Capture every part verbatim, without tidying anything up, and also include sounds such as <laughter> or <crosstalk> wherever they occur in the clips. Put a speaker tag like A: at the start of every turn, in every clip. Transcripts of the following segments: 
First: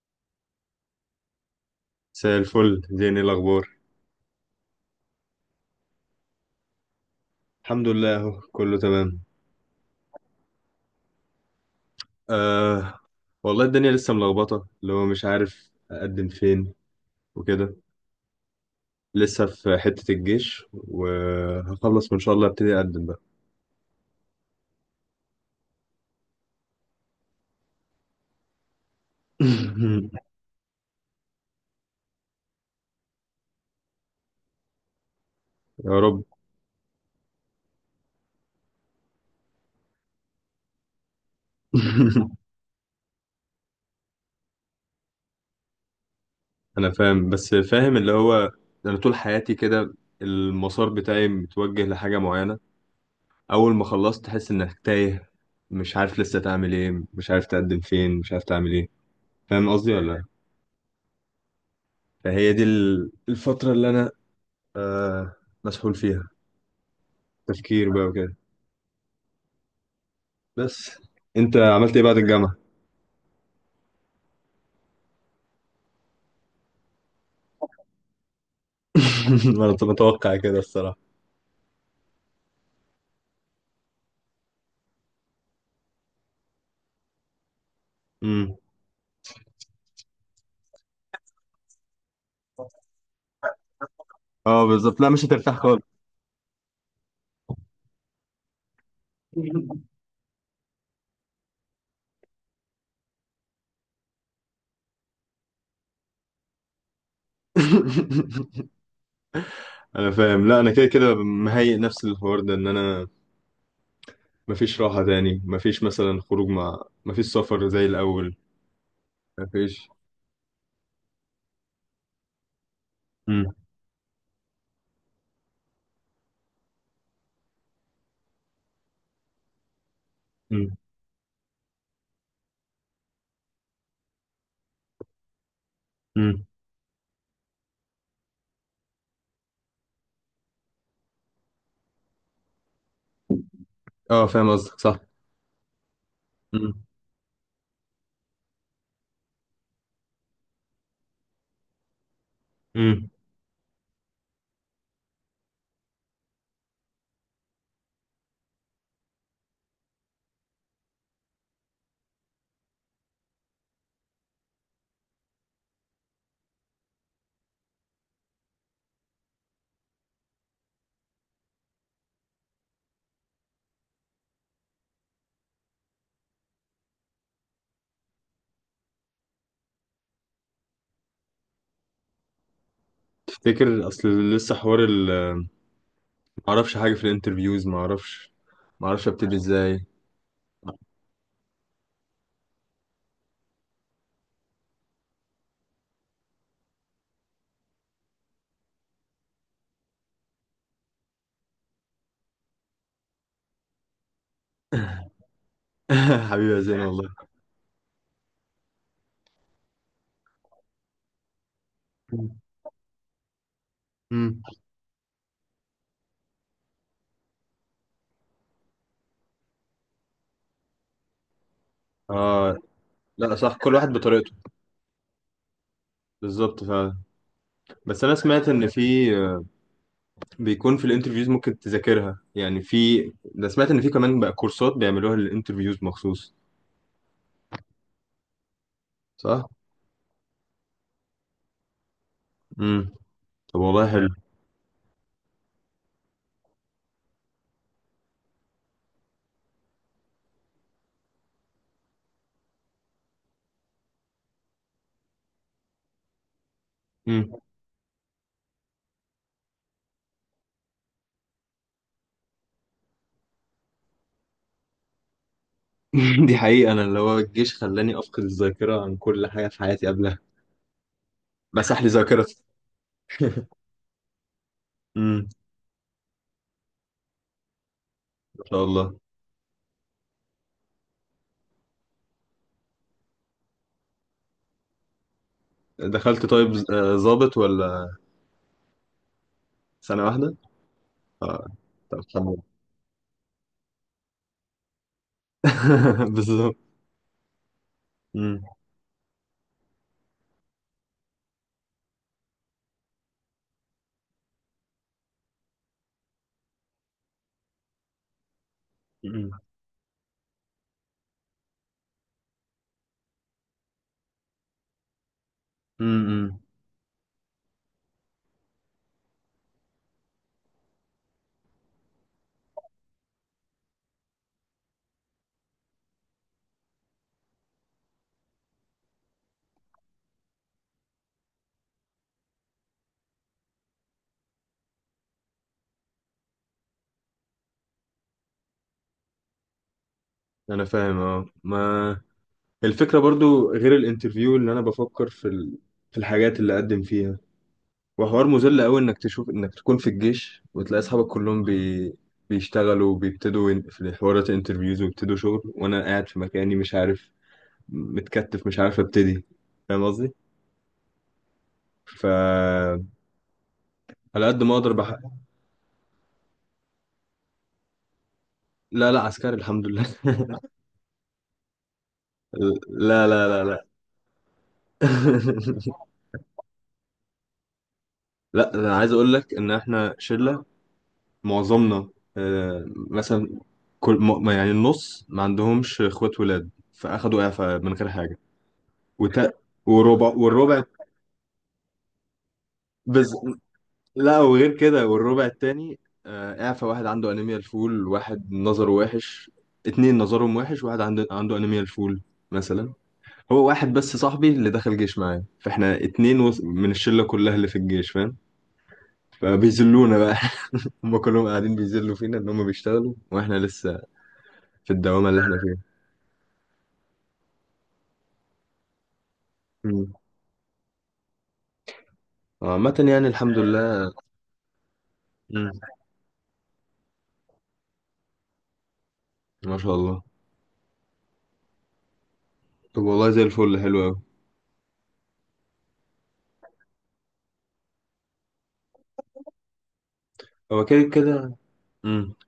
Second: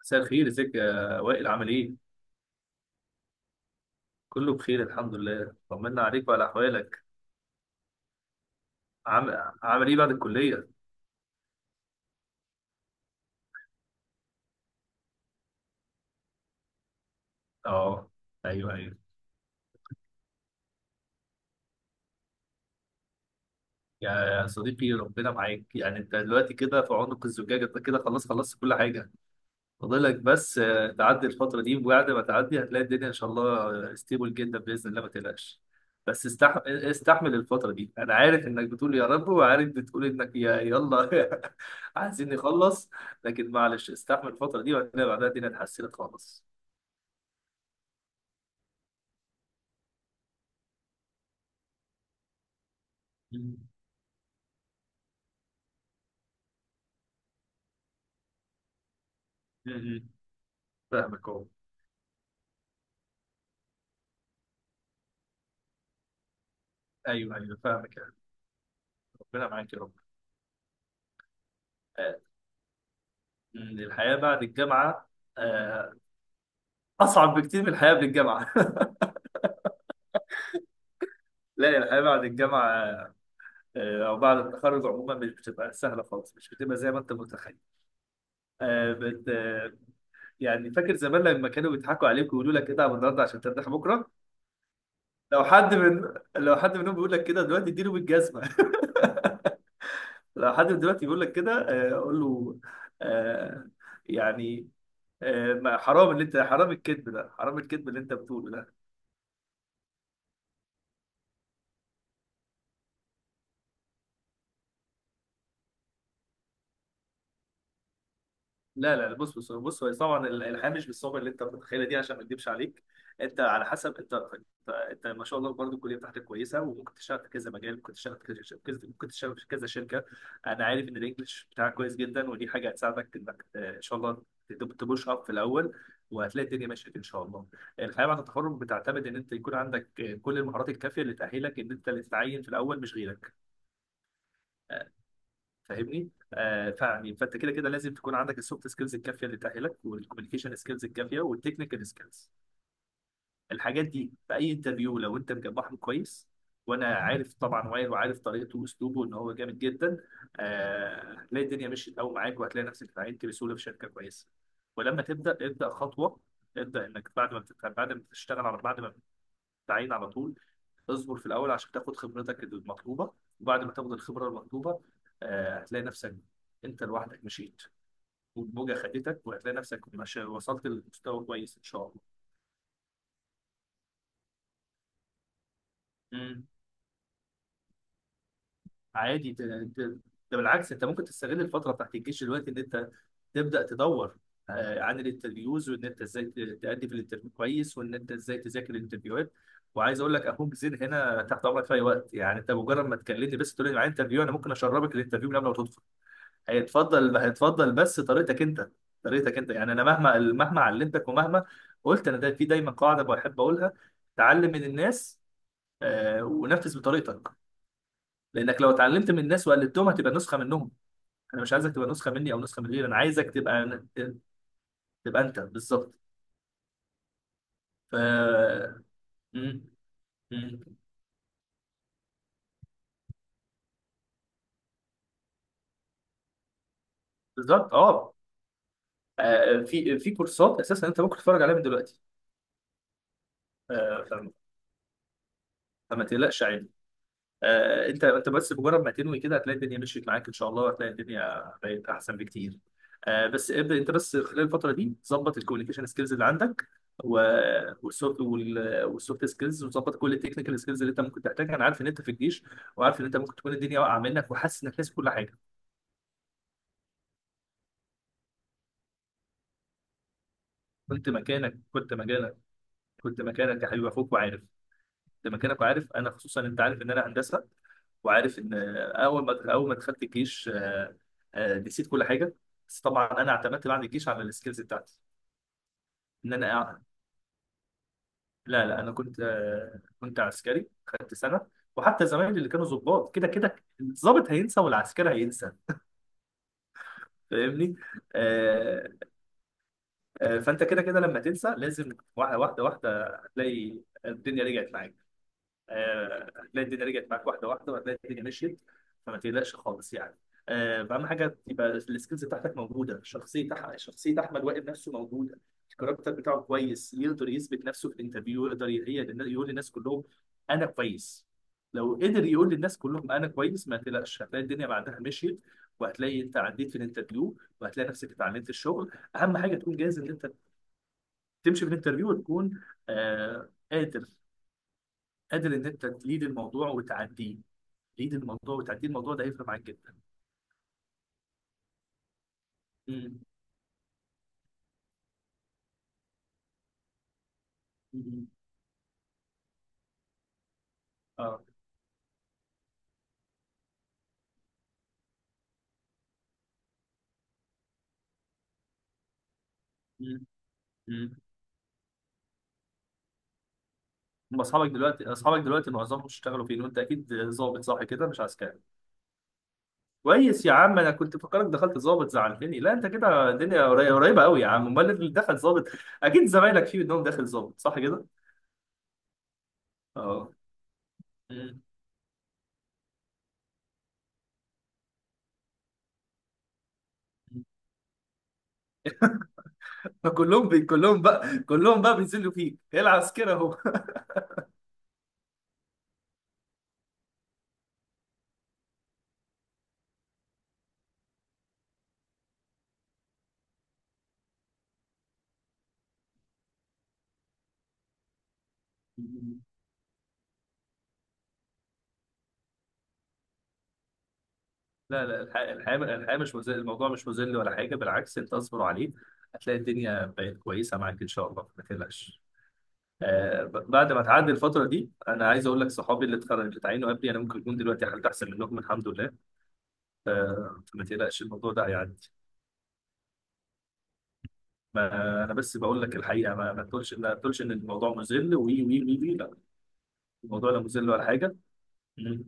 A: مساء الخير، ازيك يا وائل؟ عامل ايه؟
B: مساء الفل زيني الأخبار.
A: كله بخير الحمد لله، طمنا عليك وعلى احوالك.
B: الحمد لله أهو كله تمام.
A: عامل عامل ايه بعد الكلية؟
B: آه. والله الدنيا لسه ملخبطة اللي هو مش عارف أقدم فين وكده.
A: اه. ايوه، ايوه.
B: لسه في حتة الجيش وهخلص وإن شاء الله أبتدي أقدم بقى.
A: يا صديقي ربنا معاك، يعني انت دلوقتي كده في عنق الزجاجة، انت كده خلاص خلصت كل حاجة، فاضلك
B: <laughs>
A: بس. آه، تعدي الفترة دي وبعد ما تعدي هتلاقي الدنيا إن شاء الله ستيبل جدا بإذن الله، ما تقلقش.
B: يا رب.
A: بس استح... آه، استحمل الفترة دي. أنا عارف إنك بتقول يا رب، وعارف بتقول إنك يا يلا <laughs> عايزين
B: <laughs>
A: نخلص، لكن معلش استحمل الفترة دي وهتلاقي بعدها الدنيا اتحسنت خالص.
B: أنا فاهم، بس فاهم اللي هو أنا طول حياتي كده، المسار بتاعي متوجه لحاجة معينة.
A: مم.
B: أول ما خلصت تحس إنك تايه، مش عارف لسه تعمل إيه، مش عارف تقدم فين، مش عارف تعمل إيه. فاهم قصدي
A: مم.
B: ولا لأ؟
A: فاهمك أهو.
B: فهي دي ال- الفترة اللي أنا آه مسحول فيها.
A: أيوه، أيوه،
B: تفكير
A: فاهمك
B: بقى
A: يعني.
B: وكده.
A: ربنا معاك يا رب.
B: بس انت عملت ايه
A: آه،
B: بعد الجامعة؟
A: مم، الحياة بعد الجامعة آه، أصعب بكتير من الحياة قبل الجامعة. <laughs>
B: <laughs> انا كنت متوقع كده الصراحة.
A: لا، الحياة بعد الجامعة، آه، او بعد التخرج عموما، مش بتبقى سهله خالص، مش بتبقى زي ما انت متخيل.
B: امم.
A: آه، بت آه، يعني فاكر زمان لما كانوا بيضحكوا عليك ويقولوا لك اتعب النهارده عشان ترتاح بكره؟
B: اه بالظبط، لا مش
A: لو
B: هترتاح
A: حد
B: خالص.
A: من لو حد منهم بيقول لك كده دلوقتي اديله بالجزمه.
B: <laughs>
A: <laughs> لو حد من دلوقتي بيقول لك كده آه، قول له، آه، يعني آه، ما- حرام اللي انت، حرام الكذب ده، حرام الكذب اللي انت بتقوله ده.
B: انا فاهم. لا انا كده كده مهيئ نفسي للحوار ده، ان انا مفيش راحة تاني، مفيش مثلا خروج مع، مفيش سفر زي الاول.
A: لا لا، بص بص بص،
B: مفيش.
A: هو طبعا الحياه مش بالصعوبه اللي انت متخيلها دي، عشان ما اكدبش عليك. انت
B: امم،
A: على حسب انت انت, انت ما شاء الله برضه الكليه بتاعتك كويسه، وممكن تشتغل في كذا مجال، ممكن تشتغل في كذا كذا- ممكن تشتغل في كذا شركه. انا
B: امم،
A: عارف ان الانجليش بتاعك كويس جدا، ودي حاجه هتساعدك انك آه، ان شاء الله تب- تبوش اب في الاول،
B: امم.
A: وهتلاقي الدنيا مشيت ان شاء الله. الحياه بعد التخرج بتعتمد ان انت يكون عندك آه، كل المهارات الكافيه اللي تاهلك ان انت اللي تتعين في الاول مش غيرك.
B: اه فاهم قصدك صح.
A: فاهمني؟ آه
B: امم،
A: فعني فانت كده كده لازم تكون عندك السوفت سكيلز الكافيه اللي تاهلك، والكوميونيكيشن سكيلز الكافيه، والتكنيكال سكيلز.
B: امم.
A: الحاجات دي في اي انترفيو لو انت مجمعهم كويس، وانا عارف طبعا وائل، وعارف طريقته واسلوبه ان هو جامد جدا، آه، هتلاقي الدنيا مشيت قوي معاك، وهتلاقي نفسك اتعينت بسهوله في شركه كويسه. ولما تبدا ابدا خطوه، ابدا انك بعد ما بتت- بعد ما تشتغل، على بعد ما تتعين على طول، اصبر في الاول عشان تاخد خبرتك المطلوبه. وبعد ما تاخد الخبره المطلوبه، آه، هتلاقي نفسك انت لوحدك مشيت، والموجه خدتك، وهتلاقي نفسك مش وصلت لمستوى كويس ان شاء الله.
B: تفتكر اصل لسه حوار ال
A: مم.
B: معرفش حاجة في الانترفيوز، معرفش، معرفش
A: عادي،
B: ابتدي
A: ت-
B: ازاي.
A: ت- ده بالعكس، انت ممكن تستغل الفتره بتاعت الجيش دلوقتي، ان انت تبدا تدور آه، عن الانترفيوز، وان انت ازاي ت- تأدي في الانترفيو كويس، وان انت ازاي تذاكر الانترفيوهات. وعايز اقول لك، اخوك زين هنا تحت امرك في اي وقت، يعني انت مجرد ما تكلمني بس تقول لي معايا انترفيو، انا ممكن
B: <laughs>
A: اشربك الانترفيو من قبل ما تدخل.
B: <laughs> حبيبي يا زين والله.
A: هيتفضل هيتفضل بس طريقتك انت، طريقتك انت، يعني انا مهما مهما علمتك ومهما قلت، انا ده في
B: <laughs>
A: دايما قاعده بحب اقولها:
B: امم.
A: تعلم من الناس، آه، ونفذ بطريقتك، لانك لو اتعلمت من الناس وقلدتهم هتبقى نسخه منهم. انا مش عايزك تبقى نسخه مني او
B: اه،
A: نسخه من غيري، انا عايزك
B: لا صح،
A: تبقى
B: كل واحد بطريقته.
A: تبقى انت بالظبط
B: بالظبط فعلا.
A: ف
B: بس انا سمعت ان في، آه،
A: م- م-
B: بيكون في الانترفيوز ممكن تذاكرها، يعني في ده، سمعت ان في كمان بقى كورسات بيعملوها للانترفيوز مخصوص.
A: بالظبط اه.
B: صح.
A: آه، في في كورسات اساسا انت ممكن تتفرج عليها من دلوقتي.
B: امم. طب والله
A: آه،
B: حلو.
A: فما فما تقلقش. آه، انت انت بس بمجرد ما تنوي كده، هتلاقي الدنيا مشيت معاك ان شاء الله، وهتلاقي الدنيا بقت احسن بكتير. آه، بس ابدا انت بس خلال الفتره دي ظبط الكوميونيكيشن سكيلز اللي عندك،
B: امم.
A: والسوفت والسوفت سكيلز، وظبط كل التكنيكال سكيلز اللي انت ممكن تحتاجها. انا عارف ان انت في الجيش، وعارف ان انت ممكن تكون الدنيا واقعه منك وحاسس انك ناسي كل حاجه.
B: <laughs> دي حقيقة، انا اللي هو الجيش خلاني افقد الذاكرة عن كل حاجة في حياتي قبلها.
A: كنت مكانك،
B: مسح لي
A: كنت مكانك،
B: ذاكرتي.
A: كنت
B: <laughs>
A: مكانك يا حبيبي، اخوك وعارف،
B: امم.
A: زي ما كانك عارف. انا خصوصا انت عارف ان انا هندسه، وعارف
B: ما
A: ان
B: شاء الله.
A: اول ما اول ما دخلت الجيش، آه، آه، نسيت كل حاجه. بس طبعا انا اعتمدت بعد الجيش على السكيلز بتاعتي،
B: دخلت
A: ان
B: طيب
A: انا
B: ز-
A: أع-
B: آه، ضابط ولا؟
A: لا لا، انا كنت آه،
B: سنة
A: كنت
B: واحدة.
A: عسكري خدت سنه.
B: اه. طب
A: وحتى
B: الحمد
A: زمايلي
B: لله.
A: اللي كانوا ضباط، كده كده الضابط هينسى والعسكري هينسى.
B: <laughs> بالظبط.
A: فاهمني.
B: امم،
A: آه، آه، فانت كده كده لما تنسى لازم، واحده واحده واحده هتلاقي الدنيا رجعت معاك. آه، هتلاقي الدنيا رجعت معاك واحده واحده، وهتلاقي الدنيا مشيت. فما تقلقش خالص يعني. آه، اهم حاجه تبقى السكيلز بتاعتك موجوده، شخصيه أح- شخصيه احمد وائل نفسه موجوده، الكاركتر
B: امم.
A: بتاعه كويس، يقدر يثبت نفسه في الانترفيو، يقدر ي- هي- يقول للناس كلهم انا كويس. لو قدر يقول للناس كلهم انا كويس، ما تقلقش هتلاقي الدنيا بعدها مشيت، وهتلاقي انت عديت في الانترفيو، وهتلاقي نفسك اتعلمت الشغل. اهم حاجه تكون جاهز ان انت تمشي في الانترفيو، وتكون آه قادر، قادر ان انت تليد الموضوع وتعديه. تليد الموضوع وتعديه، الموضوع ده هيفرق معاك جدا.
B: انا فاهم. اه، ما الفكره
A: امم.
B: برضو غير الانترفيو اللي انا بفكر في ال... في الحاجات اللي اقدم فيها. وحوار
A: امم.
B: مذل قوي، انك تشوف انك تكون في الجيش وتلاقي اصحابك
A: اه.
B: كلهم بي... بيشتغلوا وبيبتدوا ين- في حوارات انترفيوز، ويبتدوا شغل، وانا قاعد في مكاني مش عارف، متكتف مش عارف ابتدي. فاهم قصدي.
A: امم. امم.
B: ف على
A: أما
B: قد ما
A: اصحابك
B: اقدر بح...
A: دلوقتي، اصحابك دلوقتي معظمهم اشتغلوا فين؟ وانت اكيد ظابط صح كده، مش عسكري؟
B: لا لا، عسكري الحمد لله.
A: كويس يا
B: <laughs>
A: عم، انا كنت فكرك دخلت ظابط زعلتني، لا انت
B: لا لا
A: كده
B: لا لا.
A: الدنيا قري- قريبه قوي يا عم. امال اللي دخل ظابط؟
B: <laughs>
A: اكيد زمايلك فيه منهم داخل ظابط صح كده؟
B: لا، انا عايز اقول لك ان احنا
A: اه.
B: شله
A: أمم.
B: معظمنا. آه، مثلا كل م- يعني النص ما عندهمش اخوات ولاد، فاخدوا اعفاء من غير حاجه. وت... وربع،
A: فكلهم <laughs> بي...
B: والربع
A: كلهم بقى كلهم بقى بينزلوا فيك
B: بز...
A: العسكري اهو.
B: لا وغير كده، والربع التاني آه، اعفاء. واحد عنده انيميا الفول، واحد نظره وحش، اتنين نظرهم وحش، واحد عنده عنده انيميا الفول مثلا. هو واحد بس صاحبي اللي دخل جيش معايا، فاحنا اتنين وس- من الشله كلها اللي في الجيش، فاهم.
A: <laughs>
B: فبيذلونا بقى. <laughs> هم كلهم قاعدين بيذلوا فينا ان هم بيشتغلوا واحنا لسه في
A: لا
B: الدوامه
A: لا،
B: اللي احنا
A: الحياة، الحياة الحياة مش مذل، الموضوع مش مذل ولا حاجة، بالعكس أنت اصبر عليه، هتلاقي
B: فيها.
A: الدنيا بقت كويسة معاك إن شاء الله، ما تقلقش.
B: عامة يعني الحمد
A: آه ب- بعد
B: لله.
A: ما تعدي الفترة دي أنا عايز
B: مم.
A: أقول لك، صحابي اللي اتخرجوا، اللي اتعينوا قبلي، أنا ممكن يكون دلوقتي حالتي أحسن منهم الحمد لله.
B: ما شاء الله.
A: آه فما تقلقش، الموضوع ده هيعدي.
B: طب والله زي الفل، حلو أوي.
A: ما أنا بس بقول لك الحقيقة، ما, ما تقولش ما تقولش إن الموضوع مذل وي وي وي وي لا، الموضوع لا
B: هو كده
A: مذل ولا
B: كده.
A: حاجة.
B: مم.
A: مم.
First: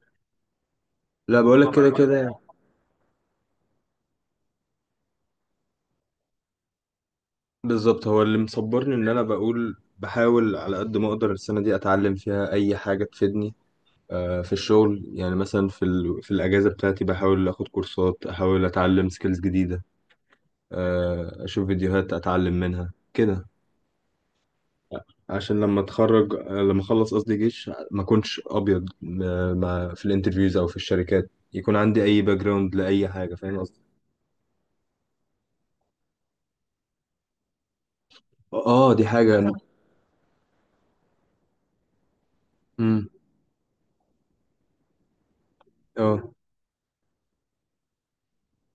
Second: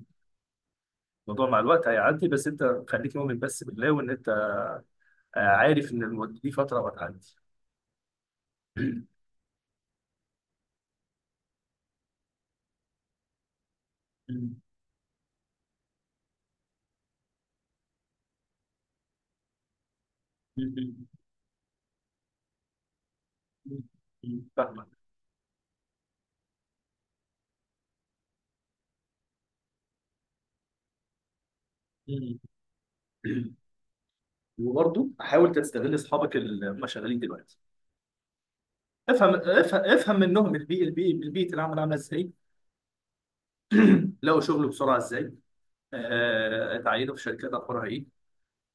B: لا
A: الموضوع مع
B: بقولك
A: الوقت
B: كده
A: هيعدي،
B: كده.
A: بس أنت خليك مؤمن بس بالله، وإن أنت آه، عارف إن الم- دي فترة وهتعدي.
B: بالظبط، هو اللي مصبرني إن أنا بقول بحاول على قد ما أقدر السنة دي أتعلم فيها أي حاجة تفيدني، آه، في
A: <clears throat>
B: الشغل يعني. مثلا في ال... في الأجازة بتاعتي بحاول آخد كورسات، أحاول أتعلم سكيلز جديدة،
A: مم.
B: آه، أشوف فيديوهات أتعلم منها كده،
A: مم. مم. فاهمك.
B: عشان لما اتخرج، لما اخلص قصدي جيش، ما اكونش ابيض ما ما- في الانترفيوز او في الشركات، يكون عندي اي باك
A: مم.
B: جراوند لاي حاجه.
A: <clears throat>
B: فاهم قصدي.
A: وبرضه حاول تستغل اصحابك اللي هم شغالين دلوقتي.
B: اه دي
A: افهم
B: حاجه انا.
A: افهم افهم منهم البيئه البيئه البيئه، العمل عامله ازاي؟
B: امم.
A: لقوا شغل بسرعه ازاي؟
B: اه.
A: آه، اتعينوا في شركات اخبارها ايه؟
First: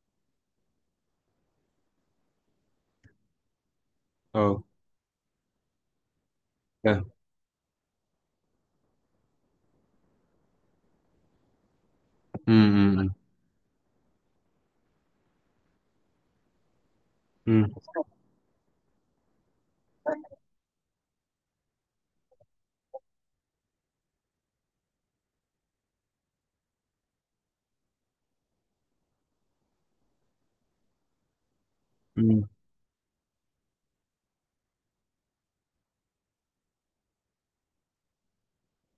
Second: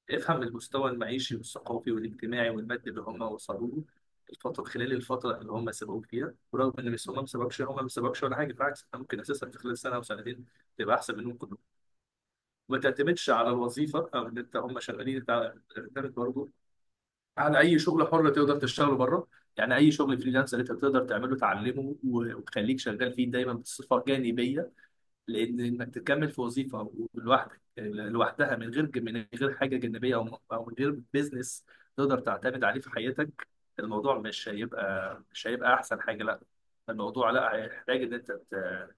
A: افهم المستوى المعيشي والثقافي والاجتماعي والمادي اللي هم وصلوا له
B: اه
A: الفتره خلال الفتره اللي هم سبقوك فيها. ورغم ان مش،
B: فاهم.
A: هم ما سبقوش هم ما سبقوش ولا حاجه، بالعكس انت ممكن اساسا في خلال سنه او سنتين تبقى احسن منهم كلهم. ما
B: امم،
A: تعتمدش على الوظيفه او ان انت هم شغالين، انت تعتمد برضه على
B: امم.
A: اي شغل حر تقدر تشتغله بره، يعني اي شغل فريلانس اللي انت تقدر تعمله تعلمه، و- وتخليك شغال فيه دايما بصفه جانبيه. لان انك تكمل في وظيفه لوحدك لوحدها، من غير من غير حاجه جانبيه، او او من غير بيزنس تقدر
B: أمم.
A: تعتمد عليه في حياتك، الموضوع مش هيبقى، مش هيبقى احسن حاجه. لا، الموضوع لا، هيحتاج ان انت تت-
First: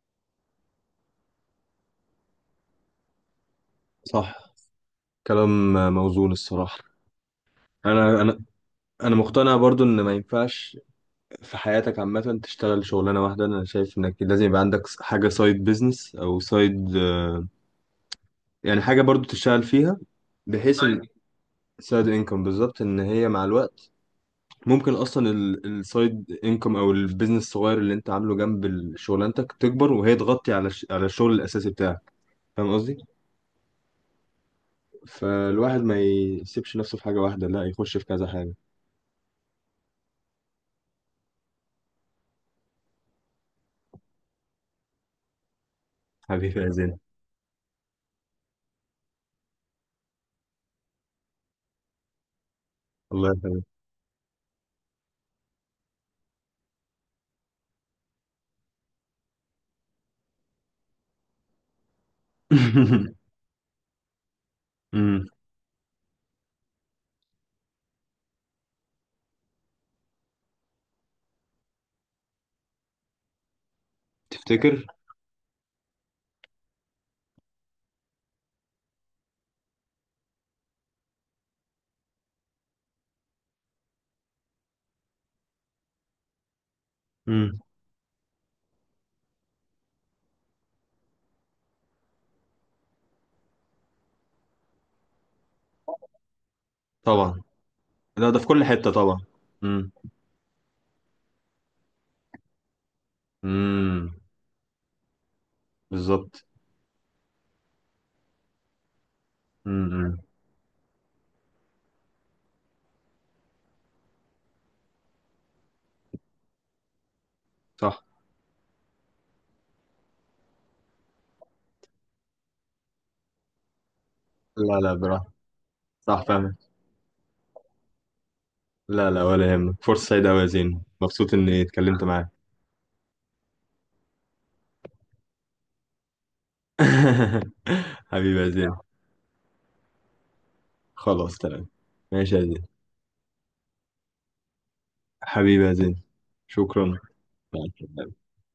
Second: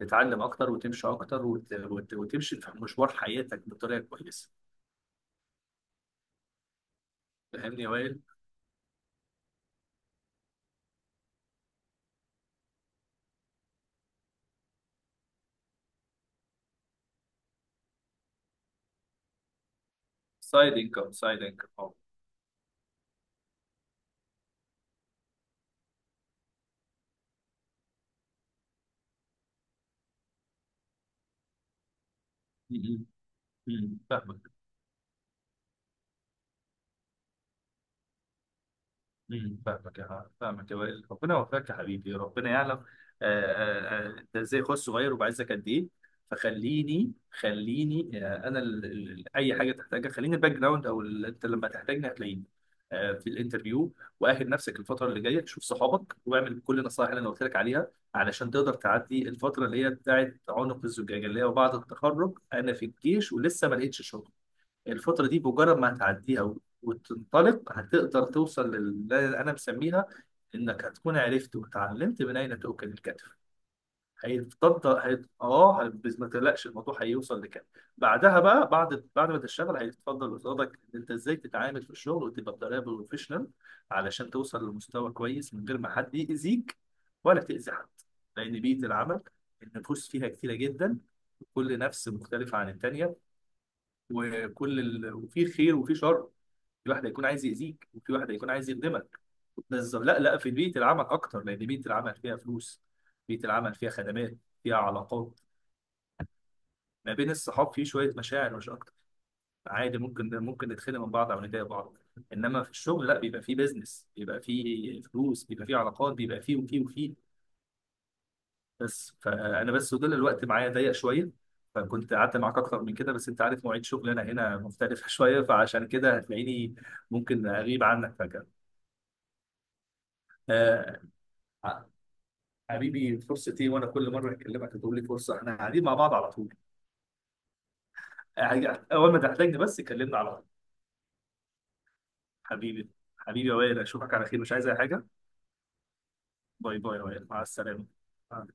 A: تتعلم اكتر وتمشي اكتر، وت- وت- وتمشي في مشوار حياتك بطريقه كويسه.
B: صح. كلام موزون الصراحه.
A: فاهمني يا
B: انا
A: وائل؟
B: انا انا مقتنع برضو ان ما ينفعش في حياتك عامه تشتغل شغلانه واحده. انا شايف انك لازم يبقى عندك حاجه سايد بيزنس، او سايد، يعني حاجه برضو تشتغل فيها.
A: سايد
B: بحيث ان
A: انكم، سايد انكم.
B: سايد انكم، بالظبط، ان هي مع الوقت ممكن اصلا السايد انكم او البيزنس الصغير اللي انت عامله جنب ال- شغلانتك، تكبر وهي تغطي على الش- على الشغل الاساسي بتاعك. فاهم قصدي.
A: امم فاهمك.
B: فالواحد ما يسيبش نفسه في حاجه واحده، لا يخش في كذا حاجه.
A: امم فاهمك يا فاهمك يا وائل، ربنا يوفقك يا حبيبي، ربنا يعلم آه، آه، آه، انت ازاي اخويا الصغير، وبعزك قد ايه.
B: حبيبي يا زين.
A: فخليني خليني، آه، انا ال- ال- اي حاجه تحتاجها خليني، الباك جراوند او ال- انت لما تحتاجني هتلاقيني آه، في
B: الله يخليك.
A: الانترفيو. واهل نفسك الفتره اللي جايه، شوف صحابك، واعمل كل النصائح اللي انا قلت لك عليها، علشان تقدر تعدي الفتره اللي هي بتاعت عنق الزجاجه، اللي هي بعد التخرج: انا في الجيش
B: <laughs>
A: ولسه ما لقيتش شغل.
B: امم.
A: الفترة دي بمجرد ما هتعديها، و- وتنطلق، هتقدر توصل للي أنا مسميها، إنك هتكون عرفت وتعلمت من أين تؤكل الكتف.
B: تفتكر.
A: هيتفضل هيت... اه هي- بس ما تقلقش، الموضوع هيوصل لكده. بعدها بقى، بعد بعد ما تشتغل، هيتفضل قصادك ان انت ازاي تتعامل في الشغل، وتبقى بطريقه بروفيشنال، علشان توصل لمستوى كويس من غير ما حد يأذيك ولا
B: امم.
A: تأذي حد. لان بيئه العمل النفوس فيها كتيره جدا، كل نفس مختلفه عن التانيه، وكل ال... وفي خير وفي شر، في واحد هيكون
B: طبعا.
A: عايز يأذيك، وفي
B: لا
A: واحد
B: ده في
A: هيكون
B: كل
A: عايز
B: حته
A: يخدمك.
B: طبعا. امم،
A: بس لا لا، في بيئة العمل أكتر، لأن بيئة العمل فيها فلوس، بيئة العمل فيها
B: امم،
A: خدمات، فيها علاقات.
B: بالظبط،
A: ما بين الصحاب في شوية مشاعر مش أكتر، عادي
B: امم.
A: ممكن ممكن نتخانق من بعض أو نضايق بعض، إنما في الشغل لا، بيبقى فيه بيزنس، بيبقى فيه فلوس، بيبقى فيه علاقات، بيبقى فيه وفيه وفيه.
B: صح.
A: بس، فانا بس وجل الوقت معايا ضيق شويه، فكنت قعدت معاك اكتر من كده، بس انت عارف مواعيد شغلي انا هنا
B: لا لا،
A: مختلفه <laughs>
B: براحة.
A: شويه، فعشان كده
B: صح فاهم.
A: هتلاقيني ممكن اغيب عنك فجاه.
B: لا لا، ولا يهمك. فرصه سعيده أوي يا زين،
A: آه،
B: مبسوط اني اتكلمت معاك.
A: حبيبي فرصتي، وانا كل مره اكلمك هتقول لي فرصه، احنا قاعدين مع بعض على طول.
B: <laughs> حبيبي يا زين.
A: آه، اول ما تحتاجني بس كلمني على طول.
B: خلاص تمام. ماشي يا زين.
A: حبيبي، حبيبي يا وائل، اشوفك على خير، مش عايز اي حاجه.
B: حبيبي يا زين.
A: باي
B: شكرا.
A: باي يا وائل، مع
B: مع
A: السلامه.
B: السلامة.
A: آه.